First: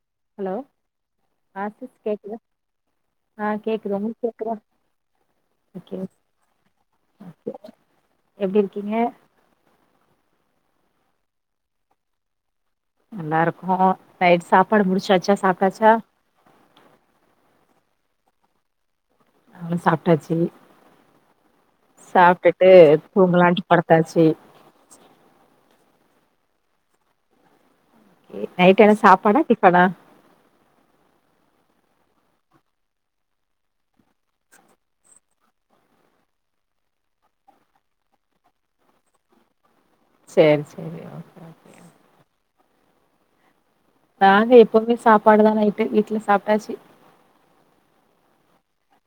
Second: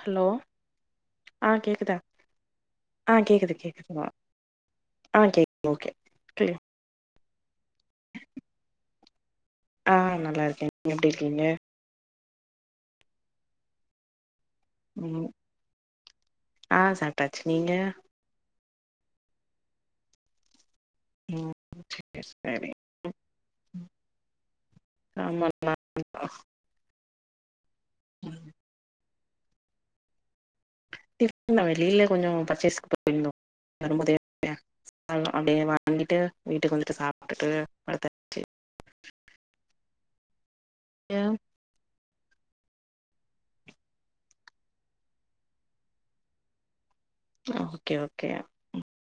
Hello ஆ கேக்குதா ஆ கேக்குது கேக்குது ஆ கேக்குது மா ஓகே எப்படி இருக்கீங்க ஆ நல்லா இருக்கே நீங்க எப்படி இருக்கீங்க நல்லா இருக்கோ நைட் சா உம் ஆ சாட்டாச்சு நீங்க அவ்வளோ சாப்ட்டாச்சு ம் சேரி சாப்பிட்டுட்டு சேரி துங்கலாட்டு படத்தாச்சு [unintelligible] பட கீக்கடா வெளியில கொஞ்ச பர்ச்சேஸ்க்கு போயிருந்தோ வரும்போ தே அப்படியே வாங்கிட்டு வீட்டுக்கு வந்துட்டு சாப்பிட்டுட்டு படுத்தாச்சு சரி [unintelligible] நாங்க எப்பவுமே சாப்பாடு தா நைட்டு வீட்டுல சாப்ட்டாச்சு ஓகே ஓகே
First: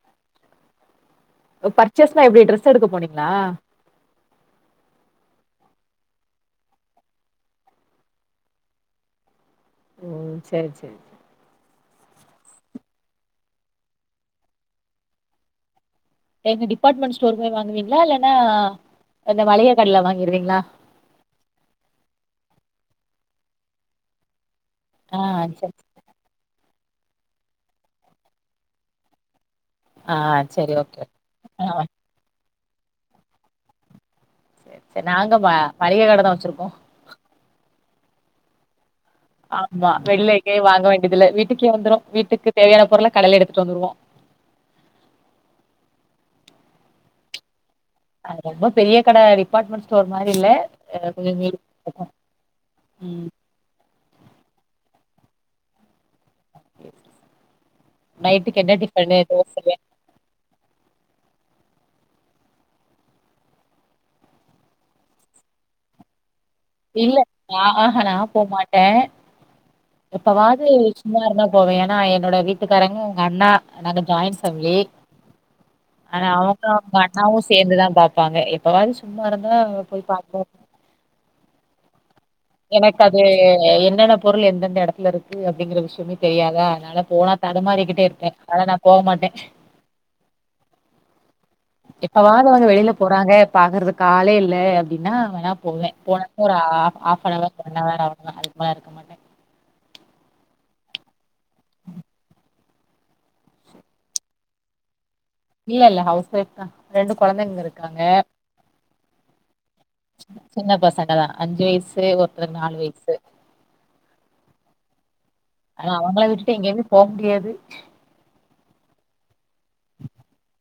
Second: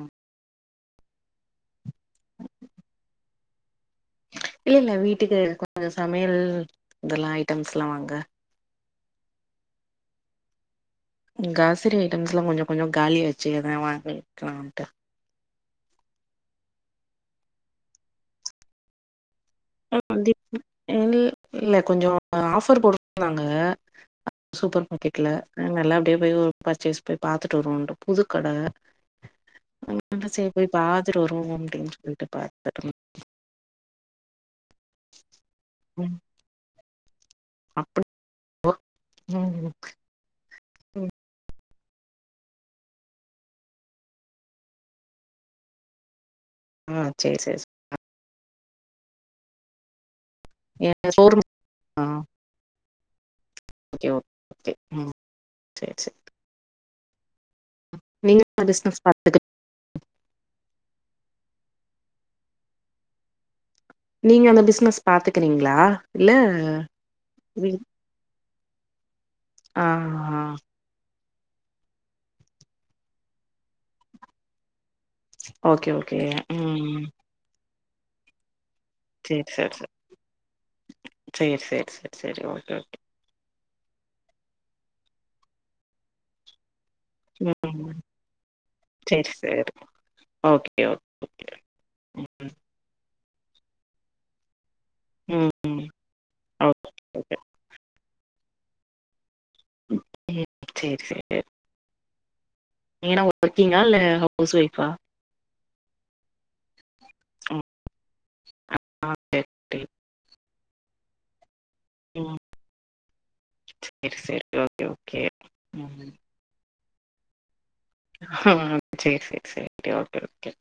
ம் பர்ச்சேஸ்ன எப்படி டிரரெஸ் எடுக்க போனீங்களா இல்ல இல்ல வீட்டுக்கு கொஞ்ச சமையல் இதெல்லா ஐட்டம்ஸ் எல்லா வாங்க ஓ சரி சரி காசரி ஐட்டம்ஸ் எல்லா கொஞ்சம் கொஞ்ச காலி ஆச்சு அதா வாங்கிக்கலாட்டு எங்க டிபார்ட்மெண்ட் ஸ்டோர் போய் வாங்குவீங்களா இல்லன்னா இந்த மளிக கடைல வாங்கிருவீங்களா [unintelligible] ஆ இல்ல கொஞ்ச ஆஃபர் போடு நாங்க சூப்பர் ஆ மார்க்கெட்ல சரி நல்லா அப்படியே போய் பர்ச்சேஸ் போய் பாத்துட்டு வரும் புதுக்கட ஆ சரி போய் ஓகே பாத்துட்டு வருவம் ஆ அப்படின்னு சொல்லிட்டு பா [unintelligible] சரி சரி நா ம் மள்ளிககட தா வச்சிருக்கோ அப்படி ஓ ஆமா வெளில எங்கயு வாங்க ம் வேண்டியதுல வீட்டுக் வந்துரு வீட்டுக்கு தேவையான பொருள கடைல எடுத்துட்டு வந்துருவோ ஆ செரி செரி அது ரொம்ப பெரிய கட டிபார்ட்மெண்ட் ஸ்டோர் அது மாதிர இல் ஏ கொஞ்ச ஷோரூம் மீடி ஆ [inaudible] உம் ஓகே ஓ ஓகே ம் சரி சரி நைட்டுக்கு அந்த என்ன பிசினஸ் டிபண்னு பாத்துக்கு தோசயா நீங்க அந்த பிசினஸ் பாத்துக்கிறீங்களா இல்ல இல்ல ஆ ம் ஆ னா போமாட்டே ட ஆ ஆ சும்மா இருத்தா போவே ஏன்னா என்னோட வீட்டுக்காரங்க எங்க அண்ணா நாங்க ஜாயின் பேமிலி ஓகே ஓகே ஆனா அவங்க அவங்க ம் அண்ணாவு சேர்ந்துதா பாப்பாங்க எப் பவாது சும்மா சேரி இருந்தா சேரி போய் பாப்போ ச எனக்கு அது அ என்னென்ன பொருள் எந்தெந்த எடத்துல இருக்கு அப்டிங்கிற விஷயமே தெரியாதா அதனால போனா ம் தடுமாறிக்கிட்டே இருப்பே அதா நா போ மாட்ட சேரி சேரி ஓகே ஓகே எப்பவாது அவங்க வெளில போறாங்க பாக்கறதுக்காலே இல்ல அப்டின்னா ம் வேணா ம் போவே போனா ஒரு ஆ ஓகே ஆ ஓகே ஒன் அவர் அவ்ள தா அதுக்கு மேல இருக்க மாட்ட ம் ம் செர செரி நீங்க என்ன ஒர்க்கிங்கா இல்ல ஹவுஸ் ஒய்ஃபா இல்ல இல்ல ஹவுஸ் வைஃப் தா ரெண்டு ம் கொழந்தைங்க இருக்காங்க ஆ, சரி சரி சின்ன பசங்க தா அஞ்சு வயசு சு ஒருத்தனுக்கு நாலு வயசு செரி செரி ஓகே ஓகே அதா அவங்கள விட்டுட்டு எங்கயுமே போ முடியாது சேர் சேர் செரி ஓகே ஓகே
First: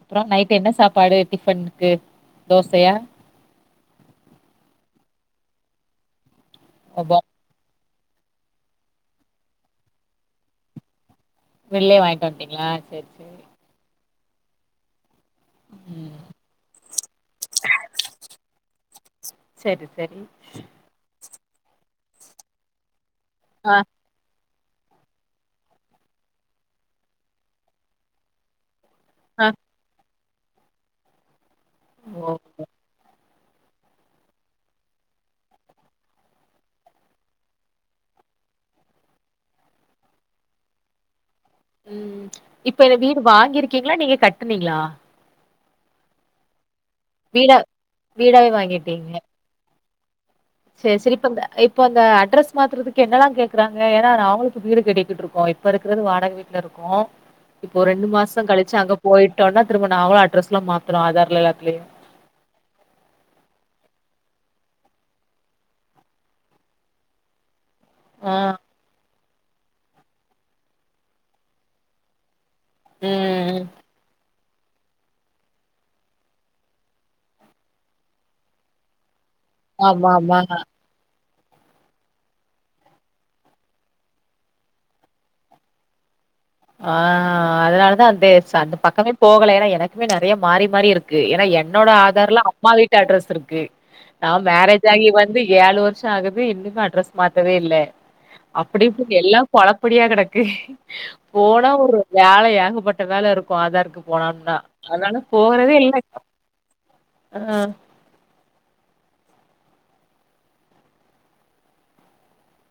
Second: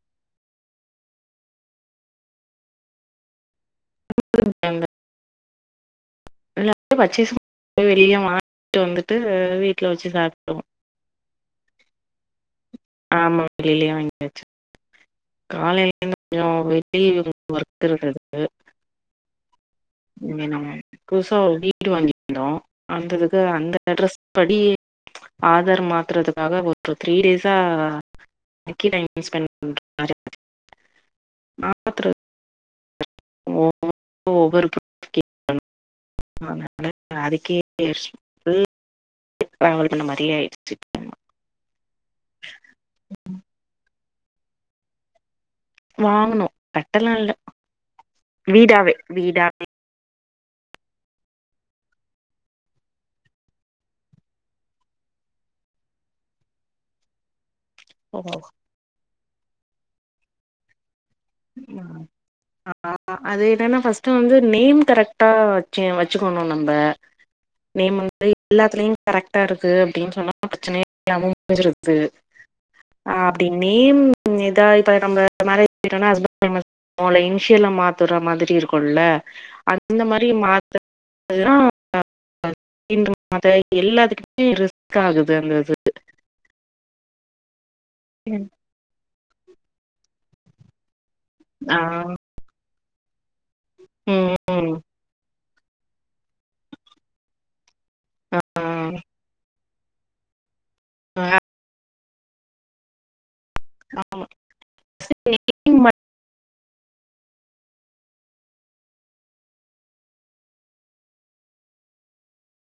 அப்றோ நைட் என்ன சாப்பாடு டிஃபனுக்கு தோசையா [unintelligible] [unintelligible] பச்செசு ய வெளிய வாங்கிட்டு வந்துட்டு வீட்ல வச்சு சாப்டுவோ வெள்ளைய வாங்கிண்டு வண்டிங்ளா செர் செரி எச் காலைல இருந்து கொஞ்சோ வெளில ஒர்க் இருந்தது சரி சரி [unintelligible] சோ வீடு வாங்கியிருந்தோ அந்ததுக்கு அ ஆ அந்த அட்ரெஸ் படி ஆதார் மாத்துறதுக்காக ஒரு த்ரீ டேஸா ஆ [unintelligible] [inaudible] ஓ ஒவ்வொரு ஒவ்வொரு கே [inaudible] அதனால அதுக்கே ஃபுல் [inaudible] ட்ராவல் பண்ண மாரியே ஆய்டுச்சு ம் இப்ப இந்த வீடு வாங்கிருக்கீங்களா நீங்க கட்டுனீங்ளா வாங்குணோ கட்டலா இல்ல வீடா வீடாவே வீடாவே சேரி சேரி இப்ப இப்ப அந்த அட்ரஸ் மாத்துறதுக்கு என்னெல்லா கேக்குறாங்க ஏன்னா நாங்களு இப்ப வீடு கட்டக்கிட்டு இருக்கோ இப்ப இருக்கிறது வாடக வீட்டுல இருக்கோ இப்போ ரெண்டு மாச கழிச்சு அங்க போய்ட் டோன திரும்ப நாங்களு அட்ரஸ்லா மாத் அது என்னன்னா ஃபர்ஸ்ட் வந்து நேம் கரெக்டா வச்சு வச்சுக்கணு நம்ம நேம் வந்து ஆ எல்லாத்துலியு கரெக்டா இருக்கு அப்டின்னு சொன்னா ப்ரச்சனயே இல்லாம முடிஞ்சிருது அ அப்டி ம் நேம் ம் இதா இதா நம்ம மேரே ஜ் ஆனா ஹஸ்பண்ட் நேம [inaudible] இன்ஷியலா மாத்துற மாரி இருக்கும்ல்ல அந்த ஆமா மாரி ஆமா மாத்த எதுனா [inaudible] எல்லாத்துக்குமே ரிஸ்க் ஆகுது அந்த இது ஆ அதனால தா [unintelligible] அந்த பக்கமே போகல ஏன்னா எனக்குமே நெறைய மாறி மாறி இருக் கு ஏன்னா ஆ என்னோட ஆதார்ல அம்மா வீட் டு அட்ரஸ் இருக் கு நா ம் ம் மேரேஜ் ஆகி வந் து ஏழு வர்ஷோ ஆகுது இன்னுமே அட்ரஸ் மாத்தவே இல்ல அப்டி ஆ இப்டி எல்லா பொழப்புடியா கெடக்கு போன ஒரு வேல ஏகப்பட்ட வேல இருக் க்கு ஆதார்க்கு போனாம்னா அதனால ஆமா போகறதே இல்ல இப்ப ஆ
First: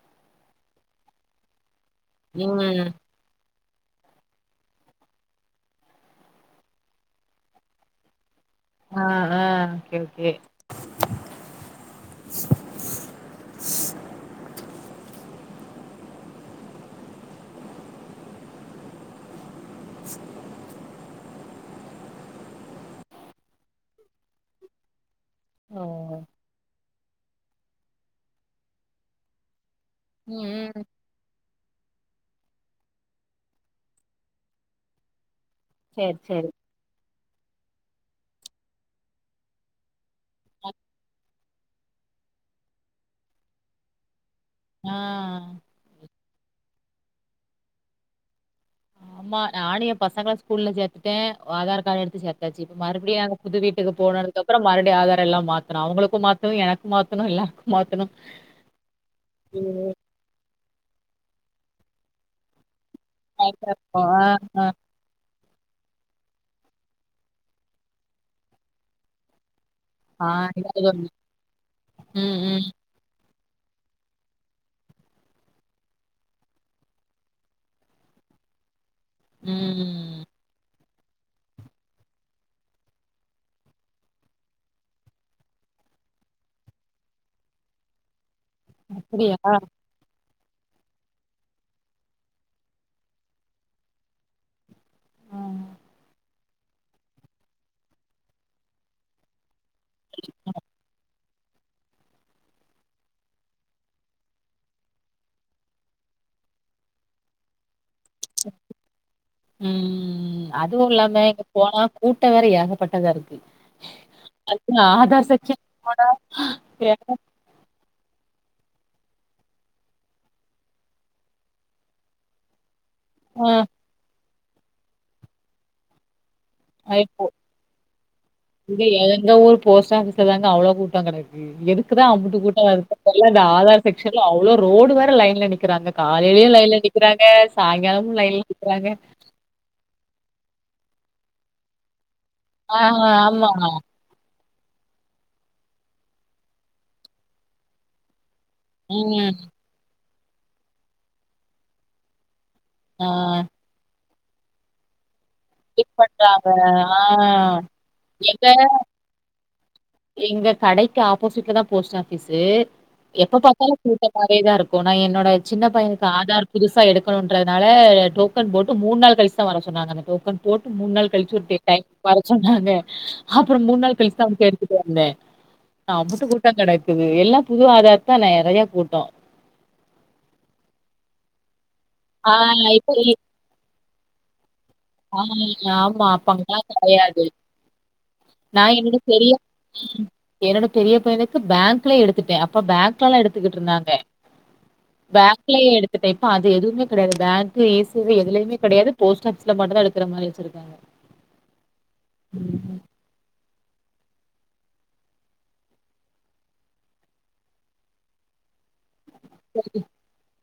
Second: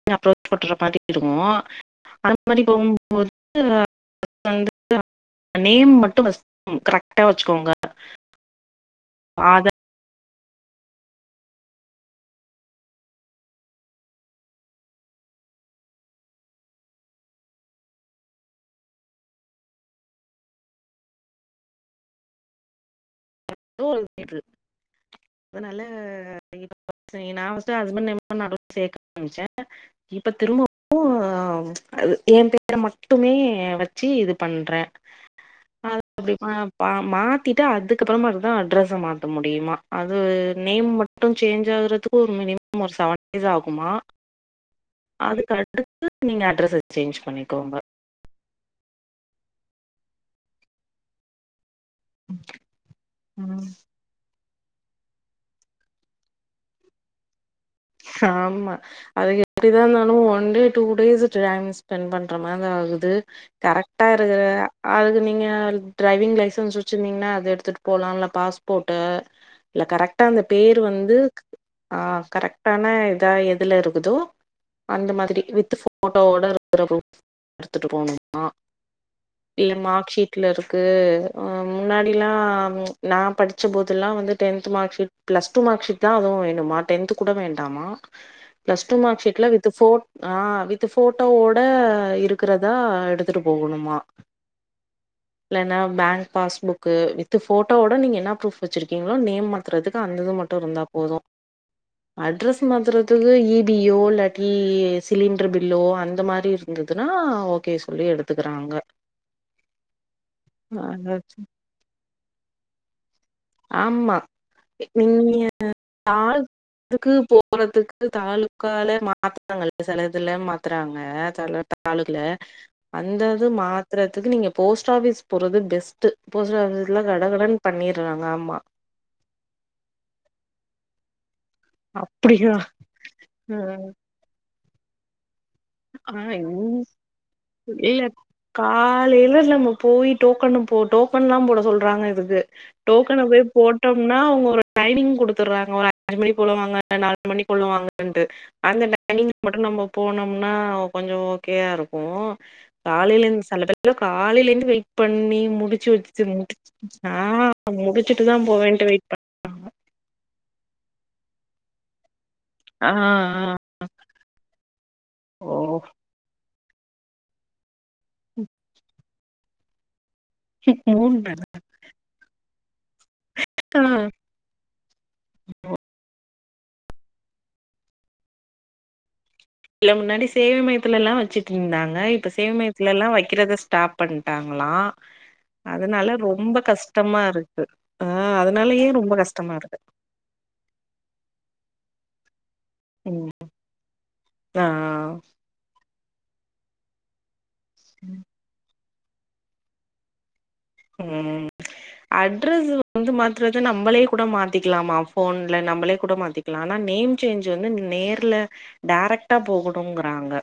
[unintelligible] அப்ரோச் [inaudible] மாரி இருக்கு அந்த மாரி ம் போகும்போது [inaudible] நேம் மட்டு பஸ் [inaudible] கரெக்டா வச்சுக்கோங்க அ அ ஆதார் ஓகே ஓகே [inaudible] [inaudible] [inaudible] அதனால ஓ [inaudible] [inaudible] நா வந்து ஃபஸ்ட் ஹஸ்பண்ட் நேம் [inaudible] இப்ப ம் ம் திரும்பவு அது எ பேர மட்டுமே வச்சு இது பண்றே அது சேரி சேரி அப்படிதா பா மா துட்டு அதுக்கப்புறமா இரு அட்ரஸ மாத்த முடியுமா அது நேம் மட்டும் சேஞ்ச் ஆகுறதுக்கு ஒரு மினிமம் ஒரு செவன் டேஸ் ஆகுமா ஆ அதுக்கடுத்து நீங்க அட்ரஸ சேஞ்ச் பண்ணிக்கோங்க ஆம்மா நானு எ பசங்கள ஸ்கூல்ல சேத்துட்டே ஆதார் நாங்க எடுத்து சாப்டாச்சு இப்ப மறுபடியு அங்க புது ம். வீட்டுக்கு போனது அதுக்கப்பறோ மறுடி ஆதாரெல்லா மாத்தணு அவுங்களுக்கு மாத்தணு எனக்கு மாத்தணு எ ஹாமா அது எப்டிதாருந்தாலு one day two days time spend பண்ற மாரி ஆகு டு ஆ கரெக்டா இருக்குற ஆ, அதுக்கு நீங்க ஆ டிரைவிங் லைசன்ஸ் வச்சிருந்தீங்கன்னா அத எடுத்துட்டு போகலாம் இல்ல பாஸ்போர்ட்டு இல்ல கரெக்டா ஆ, அந்த பேர் ஏதாவது ஒண்ணு. வந்து ஆ ம் கரெக் ம் தா இதா எதுல இருக்குதோ அந்த மாதிரி வித் ஃபோட்டோவோட இருக்குறது எடுத்துட்டு போணுமா இல்ல ம் மார்க்க்ஷீட்ல இருக் க்கு ஆ முன்னாடிலா நா படிச்ச போதுல்லா வந்து tenth mark sheet plus two mark sheet தா அதுவு வேணுமா டென்த்து கூட வேண்டாமா பிளஸ் டூ மார்க் அப்படியா ஷீட்ல வித் ஃபோர் ஆ வித் ஃபோட்டோவோட இருக்குறதா எடுத்துட்டு போகணுமா இல்லன்னா பேங்க் பாஸ்புக்கு வித் ஃபோட்டோவோட நீங்க என்ன ப்ரூஃப் வச்சுருக்கீங்களோ நேம் மட் த்துறதுக்கு அந்த இது மட்டு இருந்தா போது அட்ரஸ் மாத்துறதுக்கு இ பி ஓ இல்லாட்டி சிலிண்டர் பில்லோ அந்த மாரி இருந்துதுன்னா ஓகே சொல் ம் ம் ம் அதுவும் இல்லாம இங்க போனா கூட்டம் வேற ஏகப் பட்டதா இருக் ஆமா நீங்க [inaudible] செக்ஷன் துக்கு போறதுக்கு தாளு உக்கால மாத்துறாங்க சில இதுல மாத்துறாங்க சில தாலுக்கால அந்தது போனா மாத்திரத்துக்கு நீங்க போஸ்ட் ஆபீஸ் போட்றது பெஸ்ட்டு போஸ்ட் ஆபீஸ்ல கட கடன் பண்ணிறாங்க இது எங்க ஊர் போஸ்ட் ஆஃபிஸ்ல தாங்க அவ்வளவு கூட்டம் கிடக்கு எக்குதான் அப்பட்டு அப்படியா கூட்டா வருதோ தெரியல இந்த ஆதார் செக்ஷன்ல அவ்வளோ ரோடு வேற லைன்ல நிக் நிக்கிறாங்க ஆ காலையிலயு இங்க லைன்ல நிக்கிறாங்க இல்ல சாயங்காலமு லைன்ல நிக்கிறாங்க டோக்கன் போ டோக்கன் எல்லாம் போட சொல்றாங்க இதுக்கு ஆ டோக்கன் போய் ஆமா போட்டோம்னா அவங்க ஒரு ட்ரைனிங் குடுத்துட்றாங்க ஒரு அஞ்சு மணி போல வாங்க நாலு மணிபோல வாங்கன்ட்டு ம் [inaudible] போனம் ன்னா கொஞ்சோ ஓகேயாருக்கோ ஆ [inaudible] காலைல இருந்து வெய்ட் பண்ணி முடிச்சு செக் வெச்சு பண்றாங்க ஆ [inaudible] ஆஹ் முடிச்சுட்டு தா எங்க போவேன்ட்டு வெயிட் பண் [inaudible] எங்க கடைக்கு ஆப்போசிட்ல தா போஸ்டா பிசே ஆ எப்ப ஆ பாத்தாலு கூட்டமாவேதாருக்கோ நா என்னோட ஓ சின்ன பையனுக் ஆதார் புதுசா எடுக்கனுன்றனால டோக்கன் போட்டு மூண் நாள் கலிஸ் த்தா வர சொன்னாங்க அந்த டோக்கன் போட்டு மூணு நாள் கழிச்சு ஒரு டே டைம் [unintelligible] [unintelligible] அப்புறோ மூண் நேரமா நாள் கழிச் தா தேடிக்கிட்டே வந்த [unintelligible] ட்டோ கெடக்குது எல்லா புது ஆதார்தா நெறையா கூட்டோ இல்ல முன்னாடி சேவை மையத்துலெல்லா வச்சுட் ந்தாங்க இப்ப ஆ இப்ப சேவமயத்லெல்லா இ வைக்கிறத ஸ்டாப் பண்ட்டாங்ளா ஆ ஆமா. அதனால அப்ப ரொம்ப அங்கலாம் கெடையாது. கஸ்டமாருக்கு ஆ நான் அதனாலயே என்னோட ரொம்ப பெரிய கஸ்டமாருக்கு குலே எடுத்துட்டே அப் அப்ப பேங்க்லலா எடுத்துக்கிட்ருந்தாங்க ஆ பேங்க்ல எடு த்துட்டே இப்ப அது எதுவுமே கெடையாது பேங் இங்கு இ சேவை எதுலையுமே கெடையாது போஸ்ட் ஆஃபிஸ்ல மட்டு தா எடுக்குற மாரி வச்சுருக் ம் அட்ரஸ் வந்து மாத்துரது நம்மளே கூட மாத்திக்கலாமா போன்ல நம்மளே கூட மாத்திக்கலா ஆனா நேம் சேஞ்ச் வந்து நேர்ல டேரக்ட்டா போகணுங்குறாங்க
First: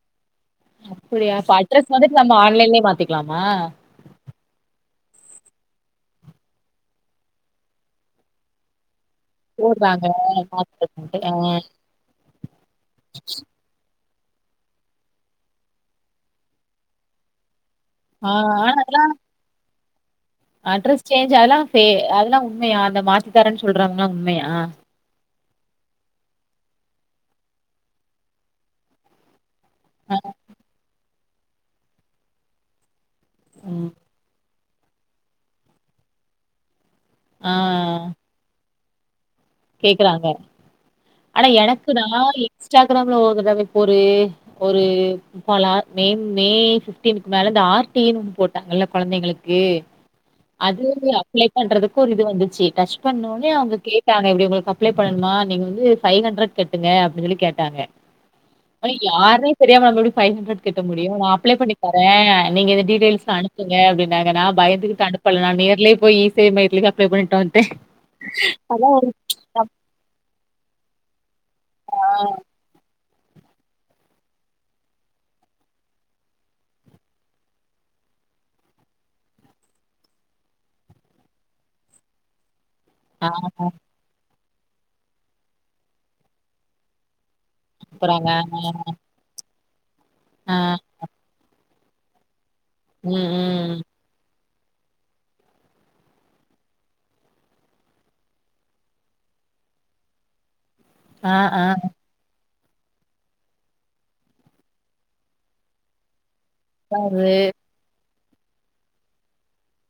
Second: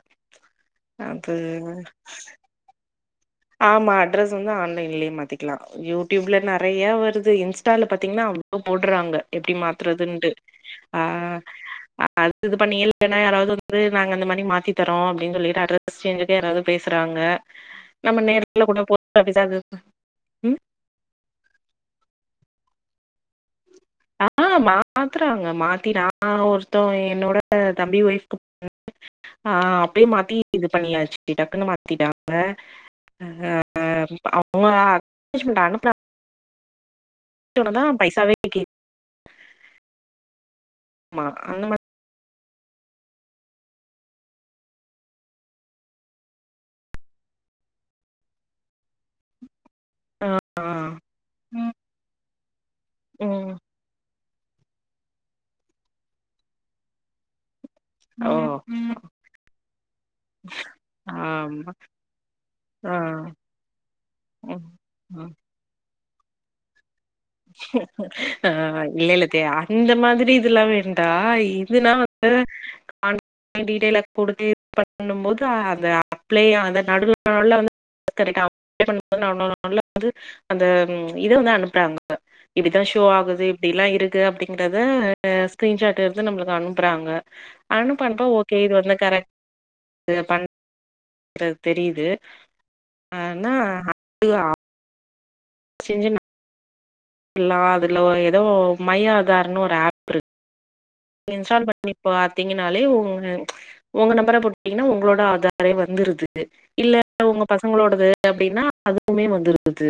ச்ச் அப்படியா? அது அப்ப அட்ரஸ் வந்துட்டு நம்ம ஆன்லைன்லயே மாத்திக்கலாமா? ஆமா அட்ரஸ் வந்து ஆன்லைன்லே மாத்திக்கலா யூடியூப்ல நறையா வருது இன்ஸ்டால பாத்தீங்கன்னா அவ்ளோ போடுறாங்க எப்டி போடுறாங்க. மாத்துறதுண்டு ஆ மாத்துறதுன்ட்டு. அது இது பண்ணீயே இல்லனா யாராவது ஒருத்தரு நாங்க அந்த மாரி மாத்தி தரோ அப்டின் சொல்லிட்டு அட்ரஸ்சேஞ்சுக்கு யாராவது பேசுறாங்க நம்ம நேர்ல கூட [unintelligible] அ அட்ரஸ்சே சு அதெல்லா ஃபே அதெல்லா உண்மயா அந்த மாத்தித்தரன் சொல்றாங்ளா ஆ உண்மையா மாத்துறாங்க மாத்தி நா ஒருத்தவ என்னோட தம்பி ஒயிஃப் [unintelligible] ஆ அப்டியே ஆ மாத்தி இது பண்ணியாச்சு த்தி டக்குன்னு மாத்திட்டாங்க [unintelligible] உங்க [unintelligible] அனுப்புனா ஆ சோனதா பைசாவே [unintelligible] கேக்குறாங்க ஆனா அந்த மாரி எனக்குதா ஏ இன்ஸ்டாகிராம்ல ஒருதவக்கி ஒரு ஒரு இப்பாலா மே மே ஃபிப்டீனுக்கு மேல இந்த ஆர்டீன்னு போட்டாங்கல்ல கொழந்தைங்களுக்கு ஆ அது வந்து அப்ளே பண்றதுக்கு ஒரு இது வந்து டச் பண்ணோனே ம் அவுங்க கே ட்டாங்க எப்டியோ உங்களுக்கு அப்ளே பண்ணணுமா நீங்க வந்து ஃபைஹன்ரட் கட்டுங்க அப்டீஞ்சொல்லி கேட்டாங்க ஓ ஆனா யார்னே தெரியாம நம்ம எப்டி ஃபைஹண்ரட் கெட்ட முடியு நா அப்ளே ஆமா. பண்ணித்தரே நீங்க இந்த ஆ. டீட்டேல்ஸ்லா அனுப்புங்க அப்டின்னாங்க நா ம். பயந்துகிட்டு ம். அனுப்பல நா நேர்லே போயி இ சேவை மையத்துலதா அப்ளே பண்ணீட்டுவன்டே ஆ இல்ல இல்ல [inaudible] தே அந்த மாதிரி இதுல்லா வேண்டா ஆய் [unintelligible] [unintelligible] வந்து அந்த இது வந்து அனுப்றாங் க இப்டிதா ஷோ ஆ ஆகுது இப்டிலா இருக்கு அப்டி ங்கரத ஸ்கரீன்ஷாட் எடுத்து நம்ளுக்கு அனுப்புறாங்க அனுப்ப அனுப்ப சூப்பராங்க. ஓகே இது வந்து கரெட் து பண் ஆ. றத் தெரீது ம், ஆனா ம். [unintelligible] செஞ்சுன ல்லா அதுல ஏதோ மை ஆதார்ன்னு ஒரு ஆப் இருக் ஆ, ஆ. இன்ஸால் பண்ணிப்பாத் தீங்கனாலே உங் உங்க நம்பர போட்டீங்கனா உங்களோட ஆதாரே வந்துருது இல்ல அதாவது உங்க பசங்களோடது அப்டின்னா அதுக்குமே வந்துருந்தது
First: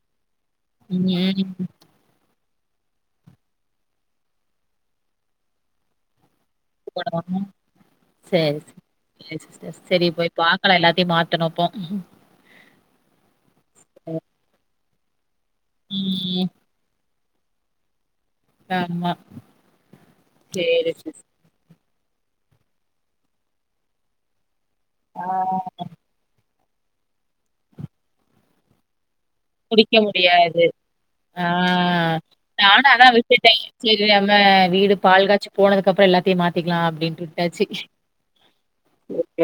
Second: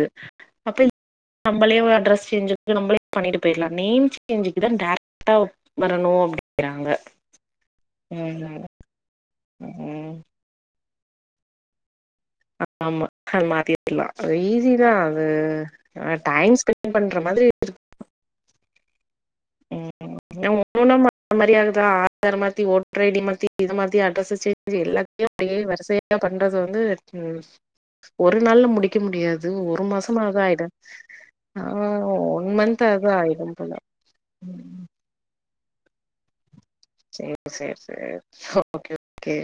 அப்ப ம், ம். நம்பளே ஒரு அட்ரஸ் செஞ்சு நம்மளே பண்ணிட்டு போயிடலா நேம் சேஞ்சுக்கு தா டாரெக்ட்டா வரணு அப்டி [unintelligible] சரி [unintelligible] சிஸ்டர் சரி ம் பாக்கலா போய் எல்லாத் த்தே மாத்தனும்போ ஆமா ஆமா தேட்டுலா அ ஈசி ஜாது ஆனா ம். டைம் ஸ்பெண்ட் பண்ற மாதிரி இரு [inaudible] ஆமா ம் ஓன்னு சரி ஒண்ணா மா சிஸ். [inaudible] மாரியா ஆதார் மாத்தி ஓட்டர் ஐ டி மாத்தி இது மாத்தி அட்ரஸ் சேஞ் ஆ. எல்லாத்தையு அப்டியே வரிசையா பண்றது வந்து ம் ஒரு நாள்ல முடிக்க முடியாது அது ஒரு குடிக்க மாசமா அது முடியாது. ஆய்டு ஆ ஒன் மந்த்து அதா ஆய்டும் போல ஆ வீடு பால் காச்சு போனதுக்கப்பற எல்லத்தையு மாத்து ச சரி சரி okay okay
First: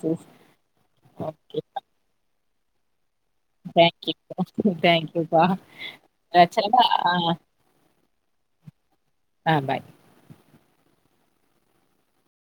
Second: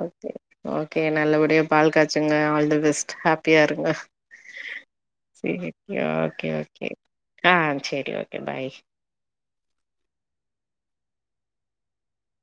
okay okay okay. நல்லபடியா பால் காய்ச்சுங்க ஆல் [unintelligible] ஹாப்பியா இருங்க தேங்க் யூ. தேங்க் யூப்பா. ச ஓகே ஓகே ஆ சரி ஓகே பாய் ஆ பாய்.